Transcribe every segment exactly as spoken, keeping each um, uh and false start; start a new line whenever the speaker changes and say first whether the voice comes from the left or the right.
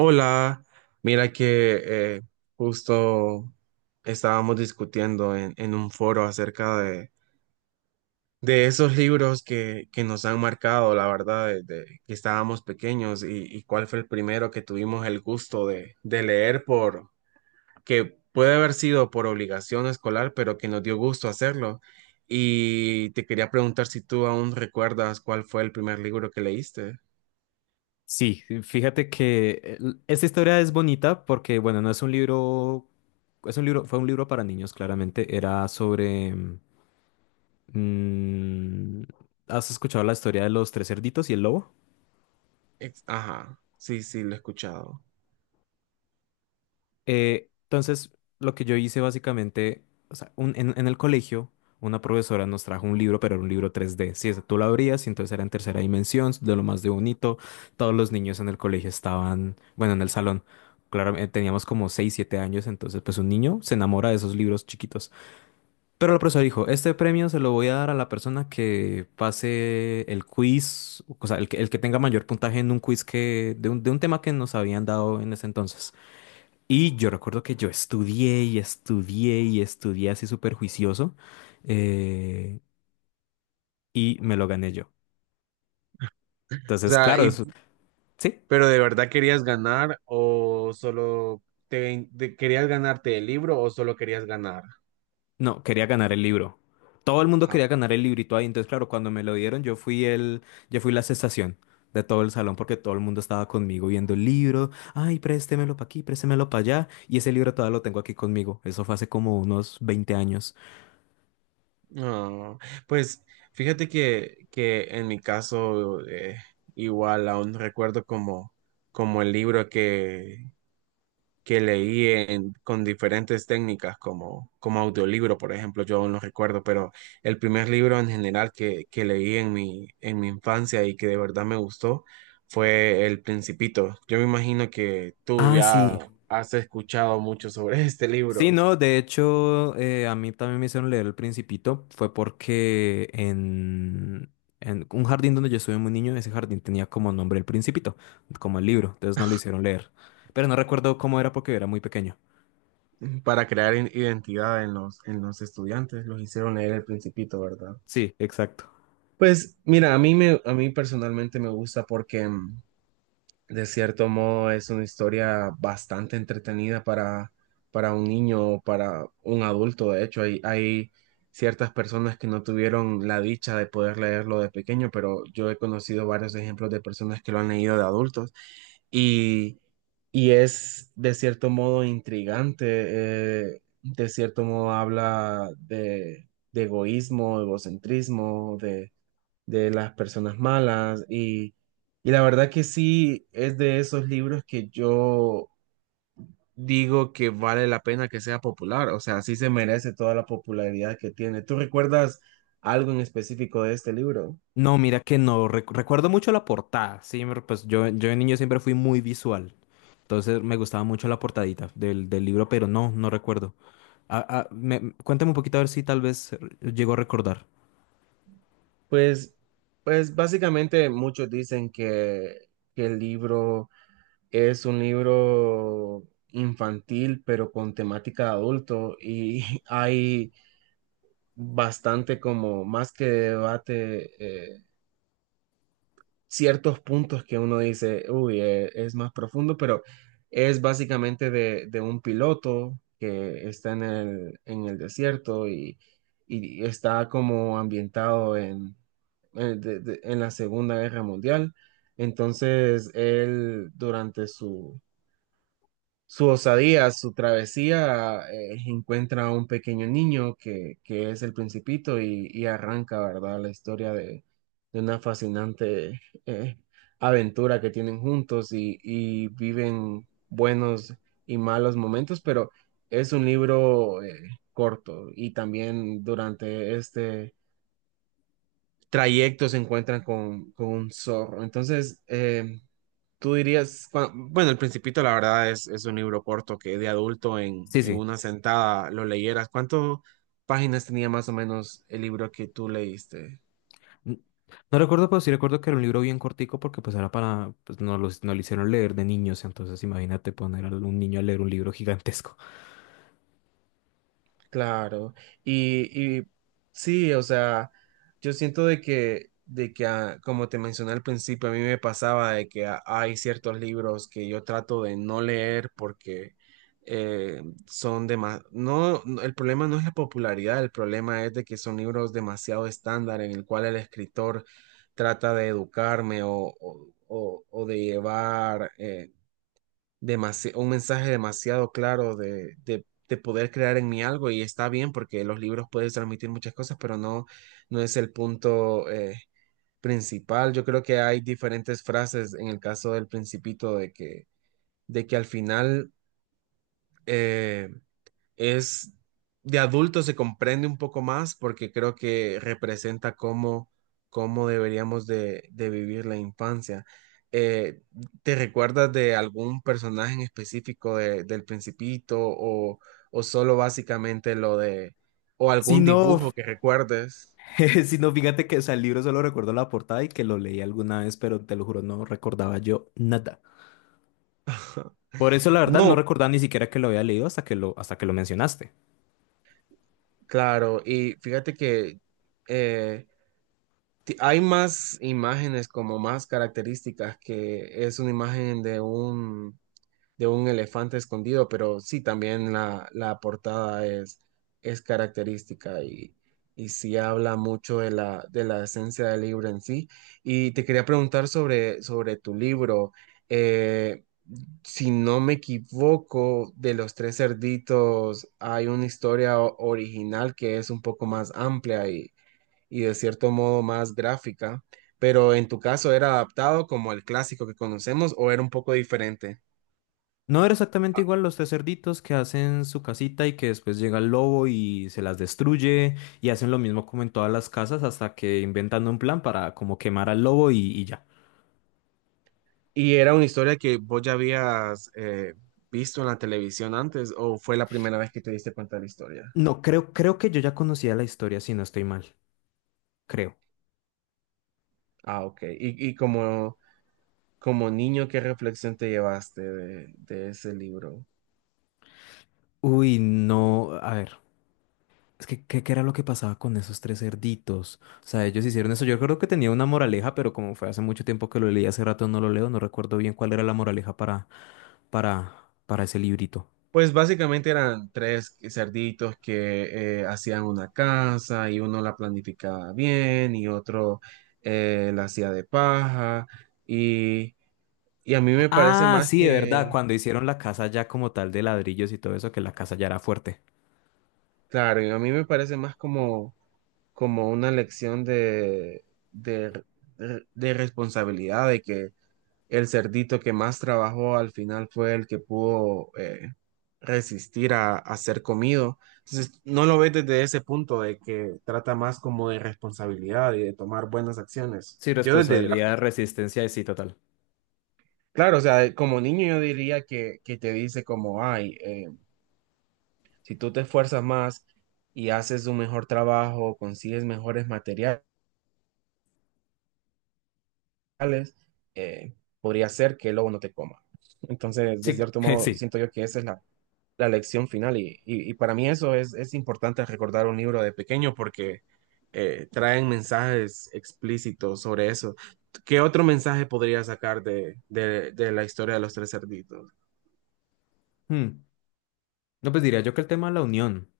right: Hola, mira que eh, justo estábamos discutiendo en, en un foro acerca de, de esos libros que, que nos han marcado, la verdad, desde que estábamos pequeños y, y cuál fue el primero que tuvimos el gusto de, de leer por, que puede haber sido por obligación escolar, pero que nos dio gusto hacerlo. Y te quería preguntar si tú aún recuerdas cuál fue el primer libro que leíste.
left: Sí, fíjate que el- esta historia es bonita porque, bueno, no es un libro, es un libro, fue un libro para niños, claramente. Era sobre, mm, ¿has escuchado la historia de los tres cerditos y el lobo?
right: Ex- Ajá, sí, sí, lo he escuchado.
left: Eh, entonces, lo que yo hice básicamente, o sea, un- en, en el colegio, una profesora nos trajo un libro, pero era un libro tres d. Sí, ese tú lo abrías y entonces era en tercera dimensión, de lo más de bonito. Todos los niños en el colegio estaban, bueno, en el salón. Claro, eh, teníamos como seis, siete años, entonces pues un niño se enamora de esos libros chiquitos. Pero la profesora dijo, este premio se lo voy a dar a la persona que pase el quiz, o sea, el que, el que tenga mayor puntaje en un quiz que, de un, de un tema que nos habían dado en ese entonces. Y yo recuerdo que yo estudié y estudié y estudié así súper juicioso, eh, y me lo gané yo.
right: O
left: Entonces,
right: sea,
left: claro,
right: y
left: eso, sí,
right: ¿pero de verdad querías ganar o solo te, te- querías ganarte el libro o solo querías ganar?
left: no, quería ganar el libro. Todo el mundo
right: Ah,
left: quería ganar el librito ahí. Entonces, claro, cuando me lo dieron, yo fui el, yo fui la sensación de todo el salón porque todo el mundo estaba conmigo viendo el libro. Ay, préstemelo para aquí, préstemelo para allá. Y ese libro todavía lo tengo aquí conmigo. Eso fue hace como unos veinte años.
right: no. Pues fíjate que, que en mi caso eh, igual aún recuerdo como, como el libro que, que leí en- con diferentes técnicas, como, como audiolibro, por ejemplo, yo aún no recuerdo, pero el primer libro en general que, que leí en mi, en mi infancia y que de verdad me gustó fue El Principito. Yo me imagino que tú
left: Ah,
right: ya
left: sí.
right: has escuchado mucho sobre este
left: Sí,
right: libro
left: no, de hecho, eh, a mí también me hicieron leer El Principito. Fue porque en, en un jardín donde yo estuve muy niño, ese jardín tenía como nombre El Principito, como el libro, entonces no lo hicieron leer. Pero no recuerdo cómo era porque era muy pequeño.
right: para crear in- identidad en los, en los estudiantes, los hicieron leer El Principito, ¿verdad?
left: Sí, exacto.
right: Pues mira, a mí me, a mí personalmente me gusta porque, de cierto modo, es una historia bastante entretenida para, para un niño o para un adulto. De hecho, hay, hay ciertas personas que no tuvieron la dicha de poder leerlo de pequeño, pero yo he conocido varios ejemplos de personas que lo han leído de adultos. Y, y es de cierto modo intrigante, eh, de cierto modo habla de, de egoísmo, egocentrismo, de las personas malas y, y la verdad que sí es de esos libros que yo digo que vale la pena que sea popular, o sea, sí se merece toda la popularidad que tiene. ¿Tú recuerdas algo en específico de este libro?
left: No, mira que no, rec- recuerdo mucho la portada, sí, me- pues yo, yo de niño siempre fui muy visual, entonces me gustaba mucho la portadita del, del libro, pero no, no recuerdo. Ah, ah, me- cuéntame un poquito a ver si tal vez eh, llego a recordar.
right: Pues, pues básicamente muchos dicen que, que el libro es un libro infantil, pero con temática de adulto y hay bastante como más que debate. eh, ciertos puntos que uno dice, uy, eh, es más profundo, pero es básicamente de, de un piloto que está en el, en el desierto y, y está como ambientado en, en de- de- en la Segunda Guerra Mundial. Entonces, él durante su, su osadía, su travesía, eh, encuentra a un pequeño niño que, que es el principito y, y arranca, ¿verdad? La historia de, de una fascinante eh, aventura que tienen juntos y, y viven buenos y malos momentos, pero es un libro eh, corto y también durante este trayecto se encuentran con, con un zorro. Entonces, eh, tú dirías, cua- bueno, El Principito la verdad es, es un libro corto que de adulto en,
left: Sí,
right: en
left: sí.
right: una sentada lo leyeras. ¿Cuántas páginas tenía más o menos el libro que tú leíste?
left: N- No recuerdo, pero sí recuerdo que era un libro bien cortico porque pues era para, pues nos lo, nos lo hicieron leer de niños, entonces imagínate poner a un niño a leer un libro gigantesco.
right: Claro, y, y sí, o sea, yo siento de que, de que ah, como te mencioné al principio, a mí me pasaba de que ah, hay ciertos libros que yo trato de no leer porque eh, son demasiado, no, no, el problema no es la popularidad, el problema es de que son libros demasiado estándar en el cual el escritor trata de educarme o, o- o- o de llevar, eh, demasi- un mensaje demasiado claro de, de, de poder crear en mí algo y está bien porque los libros pueden transmitir muchas cosas, pero no, no es el punto eh, principal. Yo creo que hay diferentes frases en el caso del Principito de que, de que al final eh, es, de adulto se comprende un poco más porque creo que representa cómo, cómo deberíamos de, de vivir la infancia. Eh, ¿Te recuerdas de algún personaje en específico de- del Principito o, o solo básicamente lo de, o
left: Si
right: algún
left: no,
right: dibujo que recuerdes?
left: si no, fíjate que, o sea, el libro solo recuerdo la portada y que lo leí alguna vez, pero te lo juro, no recordaba yo nada. Por eso, la verdad, no
right: No,
left: recordaba ni siquiera que lo había leído hasta que lo, hasta que lo mencionaste.
right: claro, y fíjate que eh, ti- hay más imágenes como más características, que es una imagen de un, de un elefante escondido, pero sí, también la, la portada es, es característica y, y sí habla mucho de la, de la esencia del libro en sí. Y te quería preguntar sobre, sobre tu libro. Eh, si no me equivoco, de los tres cerditos hay una historia o- original que es un poco más amplia y, y de cierto modo más gráfica, pero en tu caso, ¿era adaptado como el clásico que conocemos o era un poco diferente?
left: No era exactamente igual los tres cerditos que hacen su casita y que después llega el lobo y se las destruye y hacen lo mismo como en todas las casas hasta que inventan un plan para como quemar al lobo y, y ya.
right: ¿Y era una historia que vos ya habías eh, visto en la televisión antes o fue la primera vez que te diste cuenta de la historia?
left: No, creo, creo que yo ya conocía la historia si no estoy mal, creo.
right: Ah, ok. ¿Y, y como, como niño, qué reflexión te llevaste de, de ese libro?
left: Uy, no, a ver, es que ¿qué, qué era lo que pasaba con esos tres cerditos? O sea, ellos hicieron eso. Yo creo que tenía una moraleja, pero como fue hace mucho tiempo que lo leí, hace rato no lo leo, no recuerdo bien cuál era la moraleja para, para, para ese librito.
right: Pues básicamente eran tres cerditos que eh, hacían una casa y uno la planificaba bien y otro eh, la hacía de paja. Y, y a mí me parece
left: Ah,
right: más
left: sí, de verdad,
right: que,
left: cuando hicieron la casa ya como tal de ladrillos y todo eso, que la casa ya era fuerte.
right: claro, y a mí me parece más como, como una lección de, de, de responsabilidad, de que el cerdito que más trabajó al final fue el que pudo eh, resistir a, a ser comido. Entonces, no lo ves desde ese punto de que trata más como de responsabilidad y de tomar buenas acciones.
left: Sí,
right: Yo desde, la-
left: responsabilidad, resistencia, sí, total.
right: claro, o sea, como niño yo diría que, que te dice como, ay, eh, si tú te esfuerzas más y haces un mejor trabajo, consigues mejores materiales, eh, podría ser que el lobo no te coma. Entonces, de
left: Sí,
right: cierto modo,
left: sí.
right: siento yo que esa es la, la lección final y, y- y para mí eso es, es importante recordar un libro de pequeño porque eh, traen mensajes explícitos sobre eso. ¿Qué otro mensaje podría sacar de, de- de la historia de los tres cerditos?
left: Hmm. No, pues diría yo que el tema de la unión,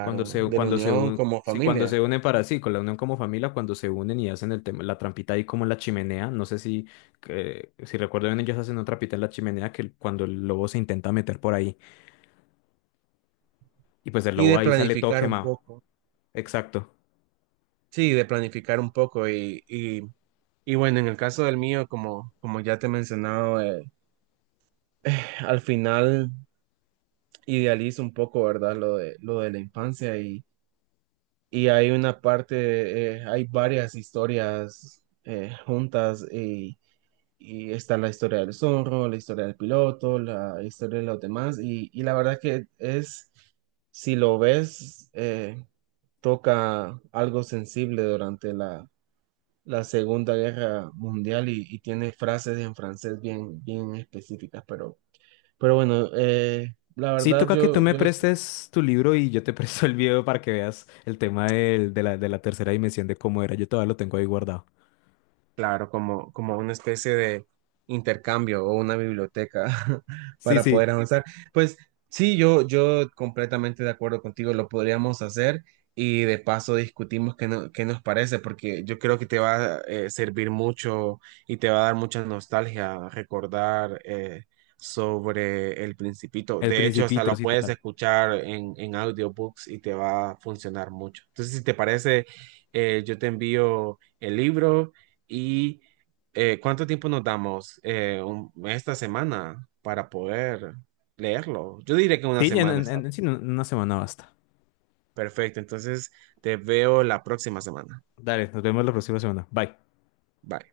left: cuando se,
right: de la
left: cuando se,
right: unión
left: un-
right: como
left: sí, cuando
right: familia
left: se unen para sí, con la unión como familia, cuando se unen y hacen el tema, la trampita ahí como en la chimenea, no sé si, eh, si recuerdo bien, ellos hacen una trampita en la chimenea que el- cuando el lobo se intenta meter por ahí, y pues el
right: y
left: lobo
right: de
left: ahí sale todo
right: planificar un
left: quemado.
right: poco.
left: Exacto.
right: Sí, de planificar un poco y, y- y bueno, en el caso del mío, como, como ya te he mencionado, eh, al final idealiza un poco, ¿verdad? Lo de, lo de la infancia y, y hay una parte, eh, hay varias historias eh, juntas y, y está la historia del zorro, la historia del piloto, la historia de los demás y, y la verdad que es, si lo ves, eh, toca algo sensible durante la, la Segunda Guerra Mundial y, y tiene frases en francés bien, bien específicas, pero... Pero bueno, eh, la
left: Sí,
right: verdad
left: toca que
right: yo,
left: tú me
right: yo, sí.
left: prestes tu libro y yo te presto el video para que veas el tema del- de la, de la tercera dimensión de cómo era. Yo todavía lo tengo ahí guardado.
right: Claro, como, como una especie de intercambio o una biblioteca
left: Sí,
right: para
left: sí,
right: poder avanzar. Pues sí, yo, yo completamente de acuerdo contigo, lo podríamos hacer y de paso discutimos qué, no- qué nos parece, porque yo creo que te va a eh, servir mucho y te va a dar mucha nostalgia recordar eh, sobre El Principito.
left: El
right: De hecho, hasta
left: Principito,
right: lo
left: sí,
right: puedes
left: total.
right: escuchar en, en audiobooks y te va a funcionar mucho. Entonces, si te parece, eh, yo te envío el libro. ¿Y eh, cuánto tiempo nos damos, eh, un- esta semana para poder leerlo? Yo diré que una
left: Sí, en,
right: semana
left: en-
right: está
left: en-
right: bien.
left: sí, en una semana basta.
right: Perfecto, entonces te veo la próxima semana.
left: Dale, nos vemos la próxima semana. Bye.
right: Bye.